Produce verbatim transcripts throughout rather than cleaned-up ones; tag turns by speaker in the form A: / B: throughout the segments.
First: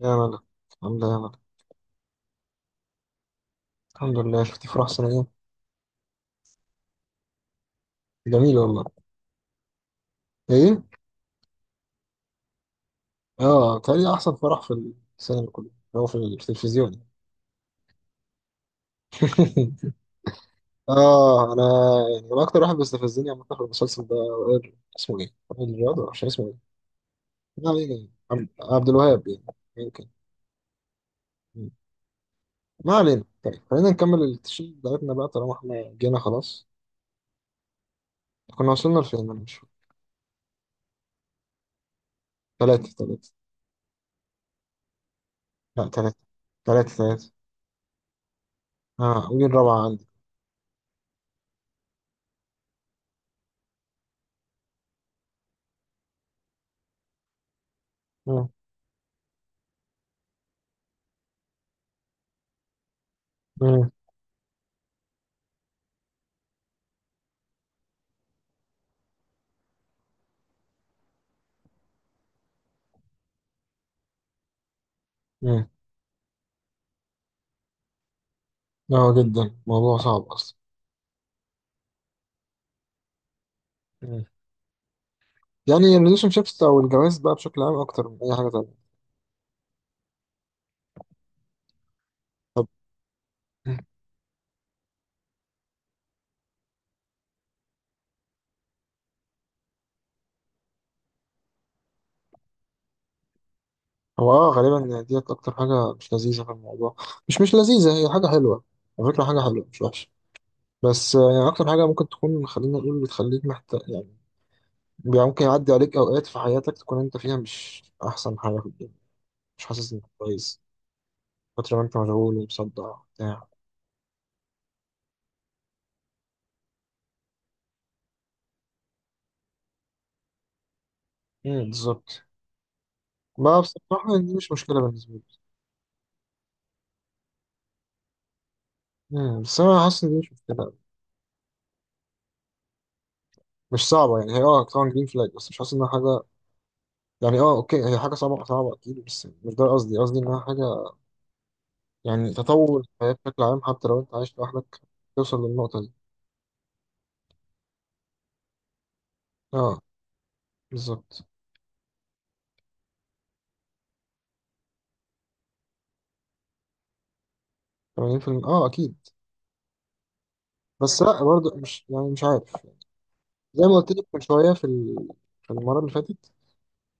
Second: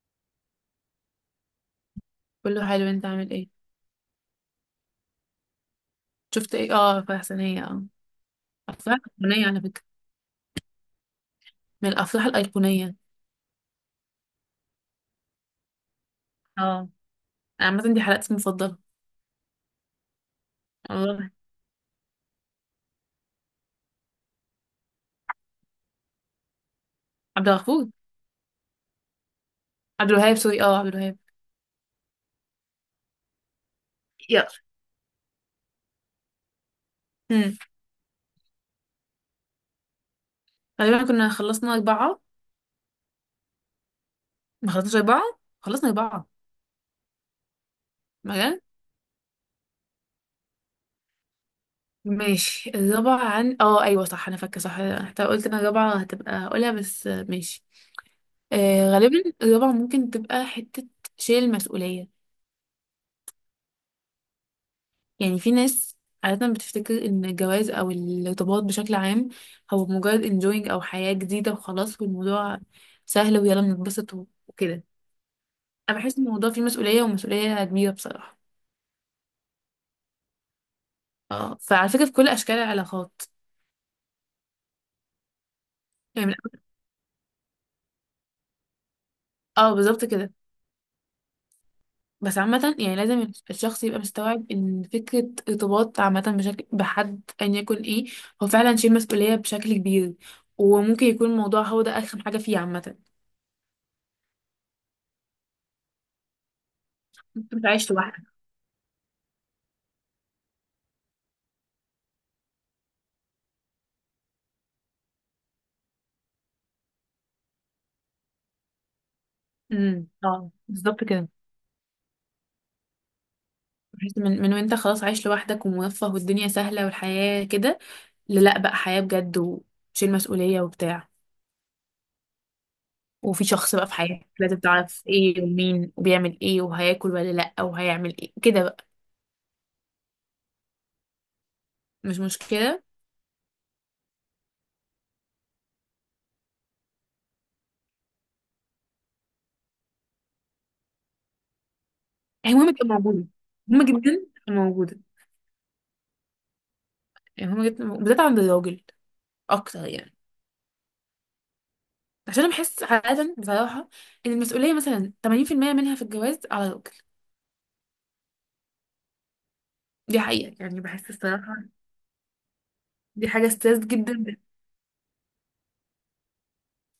A: يا ملك. الحمد لله يا ملك.
B: كله حلو، انت عامل ايه؟
A: الحمد لله، شفتي فرح سنة ايه؟
B: شفت ايه؟ اه افراح سنية. اه،
A: جميل والله.
B: افراح ايقونية على فكرة،
A: ايه؟
B: من الافراح الايقونية.
A: اه، تاني احسن فرح في السينما، كله هو في
B: اه،
A: التلفزيون.
B: انا عامة دي حلقتي المفضلة والله.
A: اه انا. يعني هو اكتر واحد بيستفزني عم في المسلسل ده وائل- اسمه ايه؟ وائل رياض، مش اسمه ايه؟
B: عبد
A: ما
B: الغفور.
A: علينا يعني. عبد عبد الوهاب يعني، يمكن.
B: عبد الوهاب سوري، اه عبد الوهاب.
A: مم. ما علينا. طيب خلينا نكمل
B: يلا.
A: التشيل بتاعتنا بقى طالما احنا جينا خلاص.
B: امم
A: كنا وصلنا لفين؟ انا مش فاكر.
B: غالبا كنا خلصنا اربعة.
A: ثلاثة ثلاثة.
B: ما خلصناش اربعة،
A: لا
B: خلصنا
A: ثلاثة
B: اربعة.
A: ثلاثة ثلاثة.
B: مجال.
A: اه، ودي الرابعة عندي.
B: ماشي الرابعة عن اه ايوه صح، انا فاكرة صح. حتى قلت انا الرابعة هتبقى اقولها، بس آه، ماشي.
A: مم.
B: آه غالبا الرابعة ممكن تبقى حتة شيل المسؤولية.
A: مم.
B: يعني في ناس عادة بتفتكر إن الجواز أو الارتباط بشكل عام هو مجرد enjoying أو حياة جديدة وخلاص، والموضوع سهل ويلا بنتبسط و- وكده.
A: مم.
B: أنا بحس إن الموضوع فيه مسؤولية، ومسؤولية كبيرة بصراحة.
A: اه جدا، موضوع صعب اصلا.
B: اه، فعلى فكرة في كل أشكال العلاقات.
A: مم. يعني
B: يعني
A: الريليشن
B: من
A: شيبس
B: أول-
A: او الجواز بقى بشكل عام اكتر من اي حاجه تانية.
B: اه بالظبط كده. بس
A: طب.
B: عامة يعني لازم
A: مم.
B: الشخص يبقى مستوعب إن فكرة ارتباط عامة بشكل بحد أيا يكن إيه، هو فعلا شيء مسؤولية بشكل كبير. وممكن يكون الموضوع هو ده أرخم حاجة فيه عامة.
A: هو اه غالبا يعني ديت اكتر حاجه مش لذيذه في الموضوع. مش مش
B: أنت مش
A: لذيذه،
B: عايش
A: هي حاجه
B: لوحدك.
A: حلوه. على فكره حاجه حلوه مش وحشه. بس آه، يعني اكتر حاجه ممكن تكون، خلينا نقول، بتخليك محتاج يعني. يعني ممكن يعدي عليك اوقات في حياتك تكون انت فيها مش احسن حاجه في الدنيا، مش حاسس انك
B: امم، اه
A: كويس،
B: بالظبط كده.
A: فتره ما انت مشغول ومصدع بتاع.
B: بحيث من من وانت خلاص عايش لوحدك وموفه والدنيا سهله والحياه كده، للا بقى حياه بجد وشيل مسؤوليه وبتاع.
A: مم. بالظبط.
B: وفي
A: ما
B: شخص بقى في
A: بصراحه
B: حياتك
A: دي مش
B: لازم
A: مشكله
B: تعرف
A: بالنسبه لي.
B: ايه ومين وبيعمل ايه وهياكل ولا لا وهيعمل ايه كده بقى.
A: مم، بس انا حاسس ان دي مش مشكله.
B: مش مشكله.
A: مش صعبة يعني. هي اه طبعا جرين فلاج، بس مش حاسس انها حاجة يعني. اه اوكي، هي حاجة صعبة صعبة اكيد، بس مش ده قصدي. قصدي انها حاجة يعني
B: هي مهمه
A: تطور
B: تبقى
A: الحياة
B: موجوده،
A: بشكل عام
B: مهمه
A: حتى لو انت
B: جدا
A: عايش
B: تبقى
A: لوحدك
B: موجوده.
A: توصل للنقطة دي.
B: يعني مهمه جدا بالذات عند الراجل
A: اه
B: اكتر يعني.
A: بالظبط.
B: عشان انا بحس عادة بصراحة ان المسؤولية مثلا ثمانين في المية منها في الجواز على الراجل.
A: ثمانين بالمية. اه اكيد.
B: دي حقيقة يعني
A: بس
B: بحس
A: لا،
B: الصراحة.
A: برضه مش يعني، مش عارف.
B: دي حاجة
A: زي ما
B: ستريس
A: قلت لك من
B: جدا.
A: شوية في ال- في المرة اللي فاتت،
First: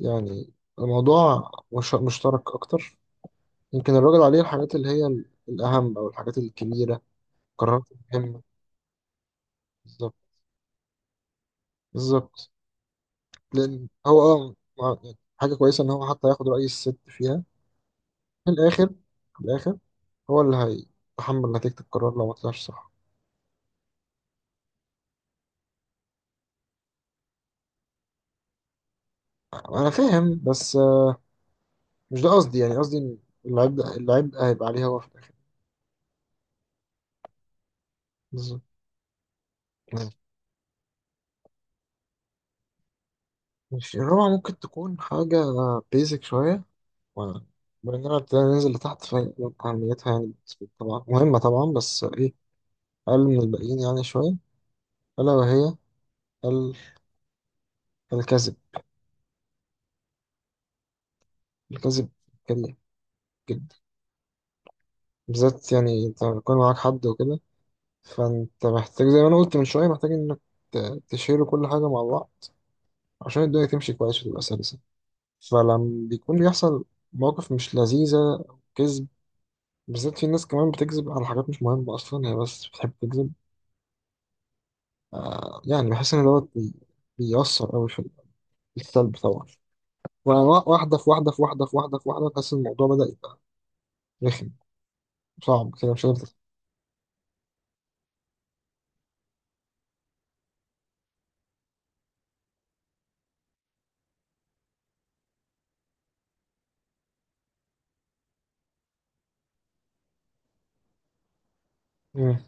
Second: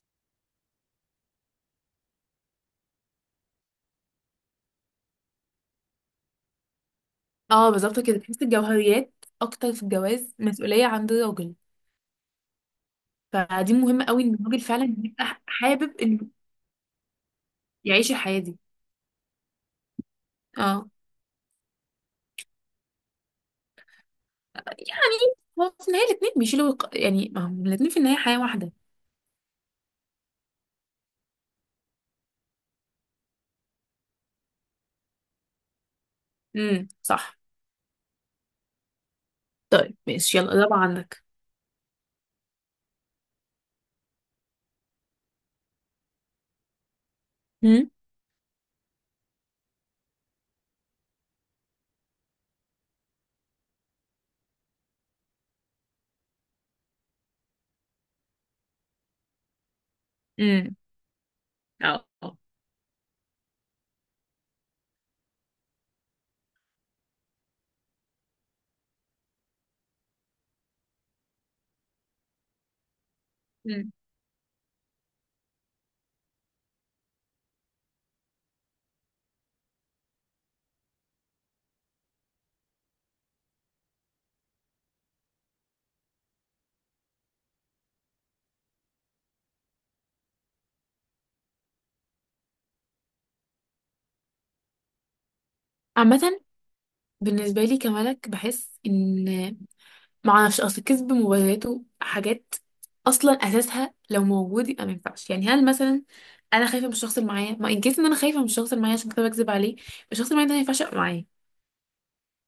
A: يعني الموضوع مش مشترك اكتر. يمكن الراجل عليه الحاجات اللي هي ال- الاهم او الحاجات الكبيرة.
B: اه
A: قرارات
B: بالظبط كده،
A: مهمة.
B: تحس الجوهريات اكتر في
A: بالظبط.
B: الجواز مسؤولية عند الراجل.
A: بالظبط.
B: فدي
A: لان
B: مهمة
A: هو
B: قوي ان
A: اه
B: الراجل
A: مع-
B: فعلا
A: يعني
B: يبقى ح-
A: حاجه كويسه ان
B: حابب
A: هو
B: انه
A: حتى ياخد راي الست فيها.
B: يعيش الحياة
A: في
B: دي.
A: الاخر، في الاخر هو اللي
B: اه
A: هيتحمل نتيجه القرار لو ما طلعش صح.
B: يعني هو في النهاية الاتنين بيشيلوا الق- يعني ما هم الاتنين في النهاية حياة واحدة.
A: انا فاهم، بس آه، مش ده قصدي. يعني قصدي ان العبء، العبء هيبقى عليه هو في الاخر.
B: امم صح.
A: بالظبط.
B: طيب ماشي، يلا الرابعة عندك.
A: ماشي، الرابعه ممكن تكون حاجه بيزك شويه و-
B: امم.
A: باننا ابتدينا ننزل لتحت، فأهميتها يعني بالنسبة لي طبعا مهمة طبعا، بس إيه، أقل من الباقيين يعني شوية. ألا وهي ال- الكذب.
B: امم اه
A: الكذب
B: آه.
A: كبير جدا، بالذات يعني انت بيكون معاك حد وكده. فانت محتاج زي ما انا قلت من شويه، محتاج انك ت- تشيلوا كل حاجه مع بعض عشان الدنيا
B: مم.
A: تمشي كويس وتبقى سلسه. فلما بيكون بيحصل مواقف مش لذيذه او كذب، بالذات في ناس كمان بتكذب على حاجات مش مهمه اصلا، هي بس بتحب تكذب. يعني بحس ان دوت بي- بيأثر قوي في السلب طبعا. وأنا واحده في واحده في واحده في واحده في واحده، تحس إن الموضوع بدأ يبقى رخم، صعب كده مش قادر تت-
B: عامة بالنسبة لي كملك بحس ان معرفش، اصل كذب مبرراته حاجات اصلا اساسها لو موجود يبقى ما ينفعش. يعني هل مثلا انا خايفه من الشخص اللي معايا؟ ما ان كيس ان انا خايفه من الشخص اللي معايا عشان كده بكذب عليه، الشخص اللي معايا ده ما ينفعش يبقى معايا.
A: مم.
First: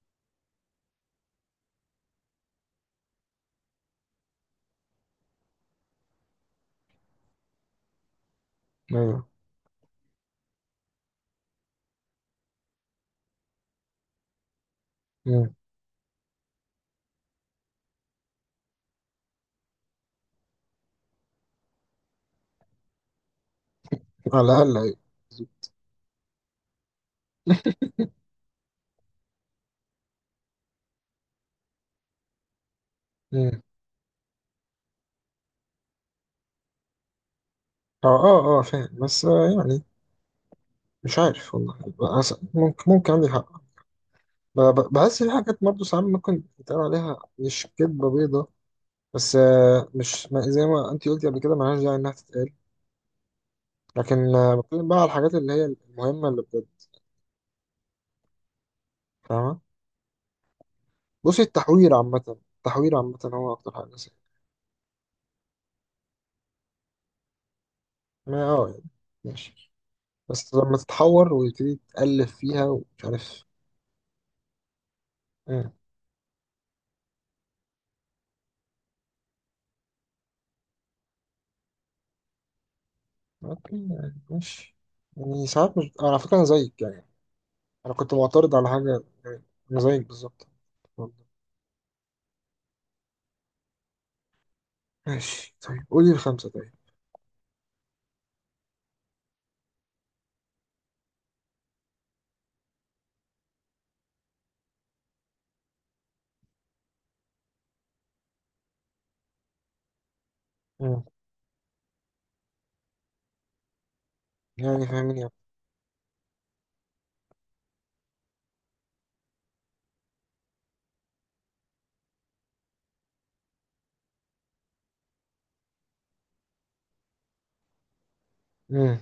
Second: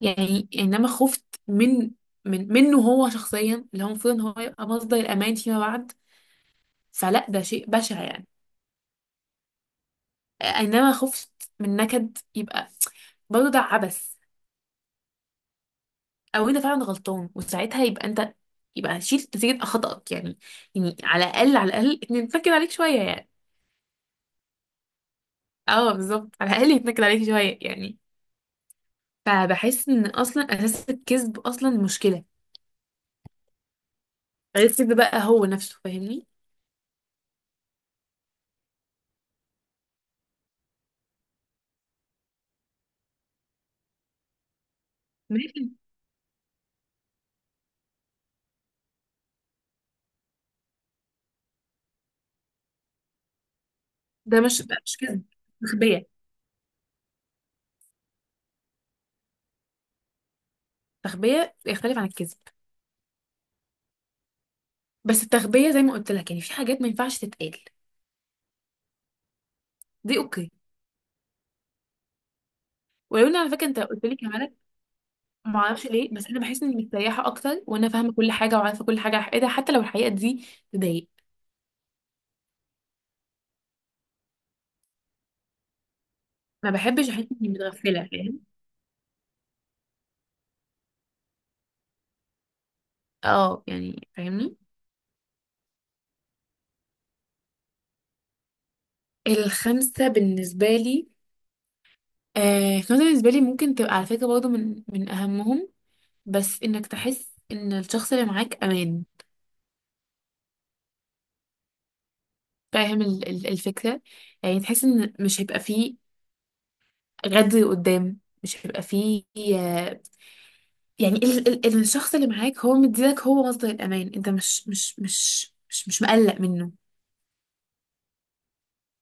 B: يعني انما خفت من من منه هو شخصيا اللي هو المفروض ان هو يبقى مصدر الامان فيما بعد، فلا ده شيء بشع يعني.
A: ايوه.
B: انما خفت من نكد يبقى، برضه ده عبث.
A: مم.
B: او انت فعلا غلطان وساعتها يبقى انت يبقى شيل نتيجة خطأك يعني. يعني على الأقل على الأقل يتنكد عليك شوية يعني.
A: على الاقل ايوه.
B: اه بالظبط، على الأقل يتنكد عليك شوية يعني. فبحس ان اصلا اساس الكذب اصلا مشكلة،
A: مم.
B: غير الكذب بقى هو نفسه، فاهمني؟
A: اه اه اه فاهم، بس آه يعني مش عارف والله. بس- ممكن ممكن عندي حق. ب- ب- بحس في حاجات
B: ماشي.
A: برضه ساعات ممكن يتقال عليها مش كدبة بيضة. بس آه مش، ما زي ما انت قلتي قبل كده ملهاش داعي انها تتقال. لكن
B: ده
A: آه
B: مش ده
A: بتكلم بقى
B: مش
A: على
B: كذب،
A: الحاجات اللي هي
B: تخبية.
A: المهمة اللي بجد. فاهمة. بصي،
B: تخبية
A: التحوير
B: يختلف عن
A: عامة،
B: الكذب.
A: التحوير عامة هو أكتر حاجة سيئة.
B: بس التخبية زي ما قلت لك، يعني في حاجات ما ينفعش تتقال،
A: ما اه يعني ماشي.
B: دي اوكي.
A: بس لما تتحور ويبتدي تألف فيها ومش
B: ولو ان
A: عارف.
B: على فكرة انت قلت لي كمان، ما
A: مم.
B: اعرفش ليه بس انا بحس اني مستريحه اكتر وانا فاهمه كل حاجه وعارفه كل حاجه على حقيقتها حتى لو الحقيقه دي تضايق.
A: اوكي يعني ماشي. يعني ساعات مش، على فكرة أنا
B: ما
A: زيك يعني.
B: بحبش احس اني
A: انا
B: متغفله،
A: كنت
B: فاهم؟
A: معترض على حاجه يعني، انا زيك بالظبط، والله.
B: اه يعني فاهمني.
A: ماشي طيب، قولي الخمسه طيب.
B: الخمسه بالنسبه لي، آه الخمسه بالنسبه لي ممكن تبقى على فكره برضه من من اهمهم، بس انك تحس ان الشخص اللي معاك امان.
A: مم.
B: فاهم ال- ال- الفكره؟ يعني تحس
A: يعني
B: ان
A: فاهمني.
B: مش هيبقى فيه غدر قدام، مش هيبقى فيه آه، يعني ال ال ال- الشخص اللي معاك هو مديلك، هو مصدر الأمان، انت مش مش مش مش مش مقلق منه.
A: امم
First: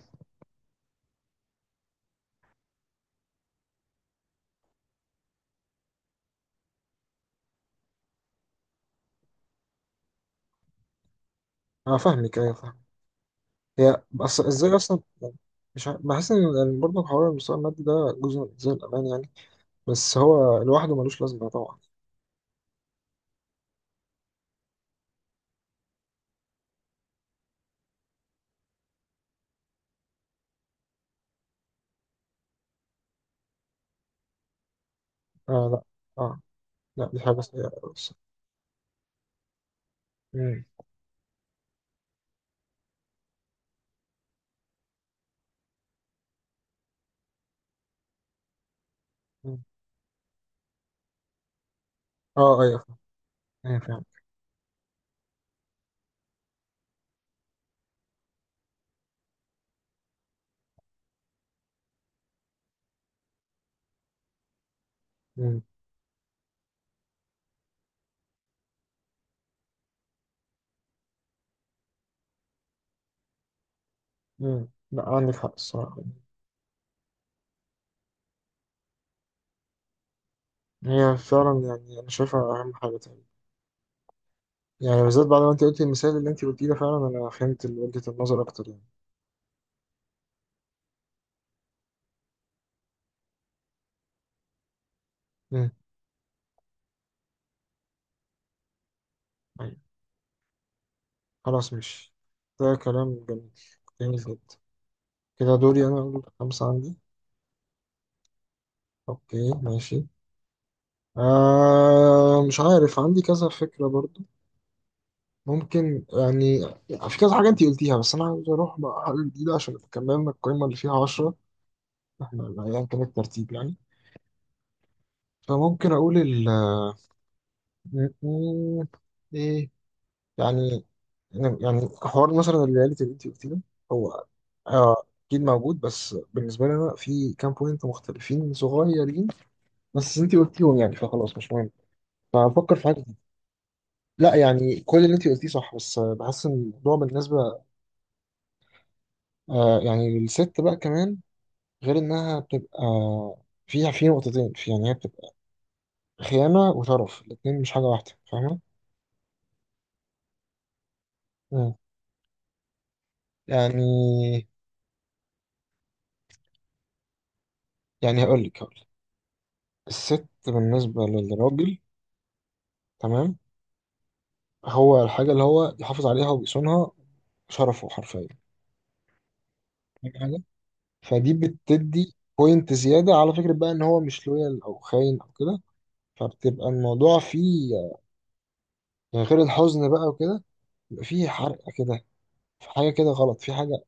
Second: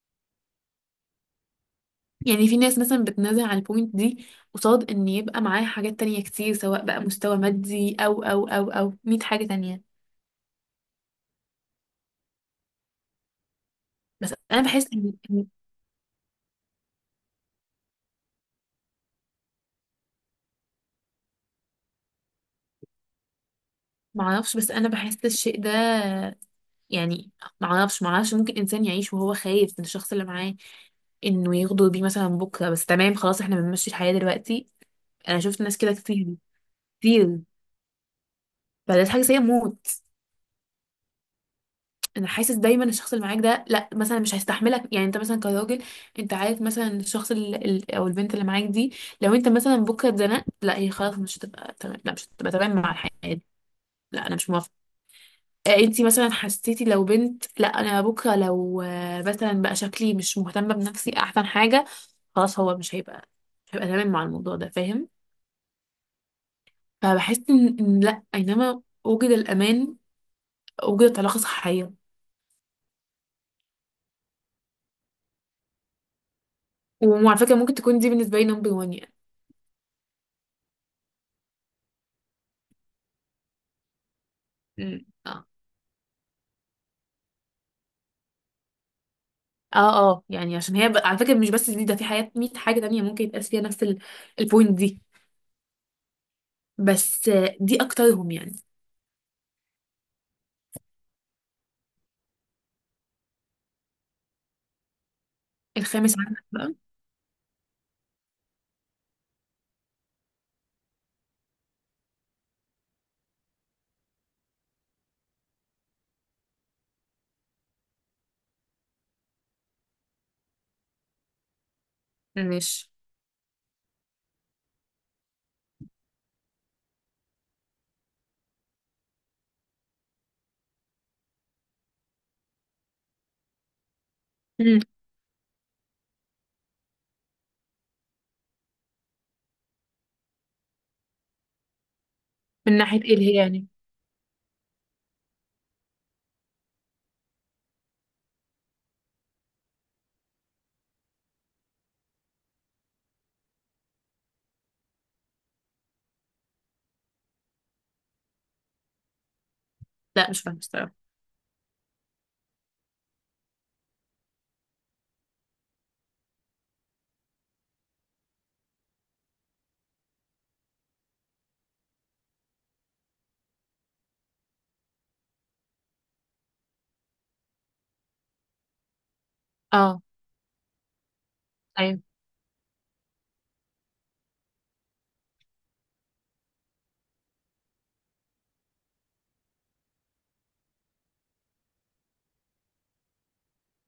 B: يعني في ناس مثلا بتنازل على البوينت دي قصاد ان يبقى معاه حاجات تانية كتير، سواء بقى مستوى مادي او او او او مية حاجة تانية.
A: انا فاهمك، ايوه فاهم. هي
B: بس
A: بس
B: انا
A: ازاي
B: بحس
A: اصلا
B: ان
A: يعني،
B: إن-
A: مش عارف- بحس ان إن برضه حوار المستوى المادي ده جزء من زي الامان يعني، بس هو لوحده ملوش لازمه طبعا.
B: معرفش، بس انا بحس الشيء ده يعني. معرفش، معرفش ممكن انسان يعيش وهو خايف من الشخص اللي معاه انه يغدر بيه مثلا بكرة، بس تمام خلاص احنا بنمشي الحياة دلوقتي. انا شفت
A: آه
B: ناس
A: لا.
B: كده كتير،
A: اه. لا دي
B: كتير.
A: حاجه سيئه أوي بس.
B: فده حاجة سيئة موت.
A: مم.
B: انا حاسس دايما الشخص اللي معاك ده لا مثلا مش هيستحملك. يعني انت مثلا كراجل، انت عارف مثلا الشخص ال- ال- او البنت اللي معاك دي، لو انت
A: مم.
B: مثلا بكره اتزنقت، لا هي خلاص مش هتبقى تمام، لا مش هتبقى
A: اه
B: تمام
A: ايوه
B: مع
A: فاهم.
B: الحياه.
A: ايوه فاهم.
B: لا انا مش موافقه. آه، انتي مثلا حسيتي لو بنت، لا انا بكره لو آه، مثلا بقى شكلي مش مهتمه بنفسي احسن حاجه، خلاص هو مش هيبقى، مش هيبقى تمام مع الموضوع ده، فاهم؟
A: مم.
B: فبحس ان إن لا، اينما وجد الامان وجدت علاقه صحيه.
A: مم. لا عندك حق الصراحه.
B: وعلى فكره ممكن تكون دي بالنسبه لي نمبر واحد
A: هي فعلا يعني انا شايفها اهم حاجه تاني. يعني
B: يعني.
A: بالذات بعد ما انت قلتي المثال اللي انت قلتيه ده، فعلا انا فهمت وجهة النظر اكتر يعني.
B: اه اه يعني عشان هي ب... على فكرة مش بس دي، ده في حاجات مية حاجة تانية ممكن يتقاس فيها نفس ال... البوينت دي.
A: مم.
B: بس آه، دي أكترهم يعني.
A: طيب. خلاص مش، ده كلام جميل، جميل جدا. كده دوري انا
B: الخامس
A: اقول
B: عندك
A: خمسة
B: بقى.
A: عندي. اوكي ماشي. آه مش عارف، عندي كذا فكرة برضو، ممكن يعني. في كذا حاجة انت قلتيها، بس انا عاوز اروح بقى حاجة جديدة عشان كملنا القائمة اللي فيها عشرة. احنا ايا
B: ماشي.
A: كان الترتيب يعني. فممكن اقول ال م- م- ايه يعني. يعني حوار مثلا الرياليتي اللي انت قلتيه ده، هو
B: مم.
A: آه، اكيد موجود، بس بالنسبه لي انا في كام بوينت مختلفين صغيرين بس انت قلتيهم، يعني فخلاص مش مهم.
B: من
A: فهفكر في حاجه
B: ناحية ايه اللي
A: جديدة.
B: هي يعني؟
A: لا يعني كل اللي انت قلتيه صح، بس آه، بحس ان الموضوع بالنسبه آه يعني للست بقى كمان، غير انها بتبقى فيها في نقطتين، في يعني هي بتبقى خيانه وشرف، الاتنين مش حاجه واحده، فاهمه؟
B: لا مش فاهمة الصراحة.
A: مم. يعني، يعني هقول لك هقول لك، الست بالنسبه للراجل تمام هو الحاجة اللي هو يحافظ عليها ويصونها، شرفه حرفيا.
B: اه
A: فاهم حاجة؟ فدي
B: ايوه.
A: بتدي بوينت زيادة على فكرة بقى إن هو مش لويال أو خاين أو كده. فبتبقى الموضوع فيه يعني غير الحزن بقى وكده، بيبقى فيه حرقة كده. في حاجة كده غلط، في حاجة،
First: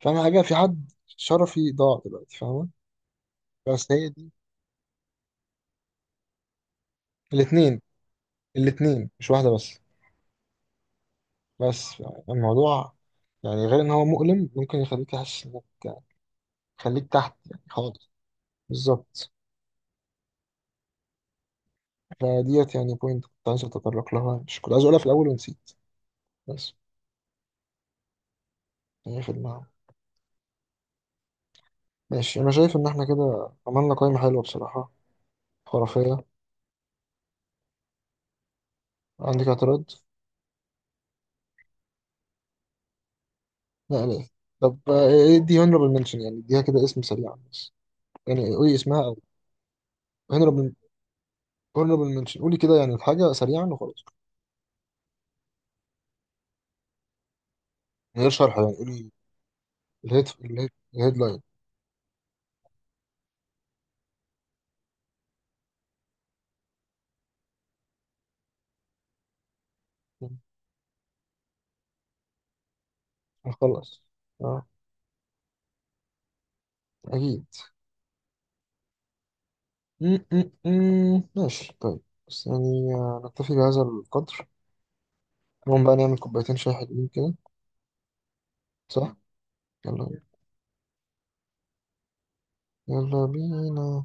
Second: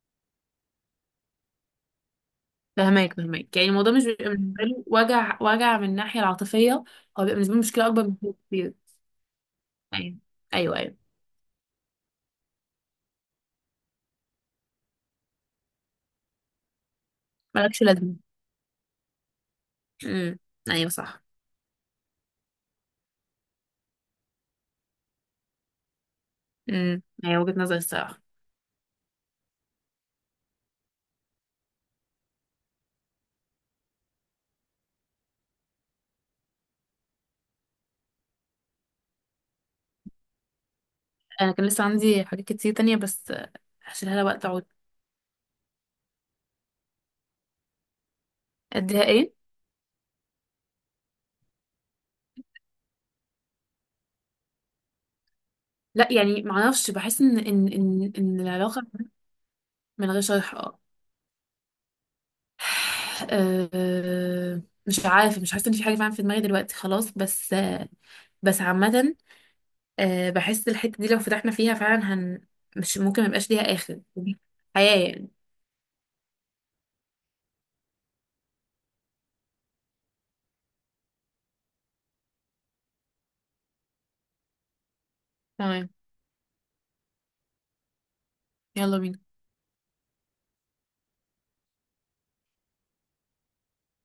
A: فاهم حاجة؟ في حد شرفي ضاع دلوقتي، فاهمة؟
B: فهماك، فهماك. يعني
A: بس
B: الموضوع مش
A: هي
B: بيبقى
A: دي
B: بالنسبة له وجع، وجع من الناحية العاطفية. هو بيبقى بالنسبة له
A: الاتنين،
B: مشكلة أكبر من كده كتير.
A: الاتنين مش واحدة بس.
B: أيوه. أيوه أيوه.
A: بس يعني الموضوع يعني غير إن هو مؤلم، ممكن يخليك تحس إنك يعني، يخليك تحت يعني
B: مالكش
A: خالص.
B: لازمة.
A: بالظبط.
B: امم. أيوه صح.
A: فديت يعني بوينت كنت عايز اتطرق لها، مش كنت عايز اقولها في الاول ونسيت بس،
B: امم أيوه، وجهة نظري الصراحة.
A: يعني هي في دماغي. ماشي، انا شايف ان احنا كده عملنا قائمة حلوة بصراحة، خرافية. عندك اعتراض؟
B: أنا كان لسه عندي حاجات كتير تانية بس آه،
A: لا
B: هشيلها لها
A: ليه.
B: وقت أقعد.
A: طب آه، ايه دي honorable mention؟ يعني اديها كده اسم سريعا بس، يعني قولي
B: أديها
A: اسمها او
B: إيه؟
A: honorable، honorable mention قولي كده، يعني الحاجة سريعا وخلاص.
B: لا يعني معرفش، بحس ان ان ان
A: من غير
B: ان
A: شرح، يعني
B: العلاقه.
A: قولي
B: من غير
A: الهيد
B: شرح،
A: الهيد
B: اه.
A: الهيدلاين.
B: آه، مش عارفه، مش حاسه ان في حاجه فعلا في دماغي دلوقتي خلاص، بس آه، بس عامه آه، بحس الحته دي لو فتحنا فيها فعلا هن، مش ممكن ميبقاش ليها
A: خلاص.
B: اخر،
A: اه
B: حياه يعني.
A: اكيد. م- م- م. ماشي طيب. بس يعني آه، نكتفي بهذا القدر. نقوم
B: تمام.
A: بقى نعمل كوبايتين شاي حلوين كده.
B: يلا
A: صح.
B: بينا.
A: يلا بينا. يلا بينا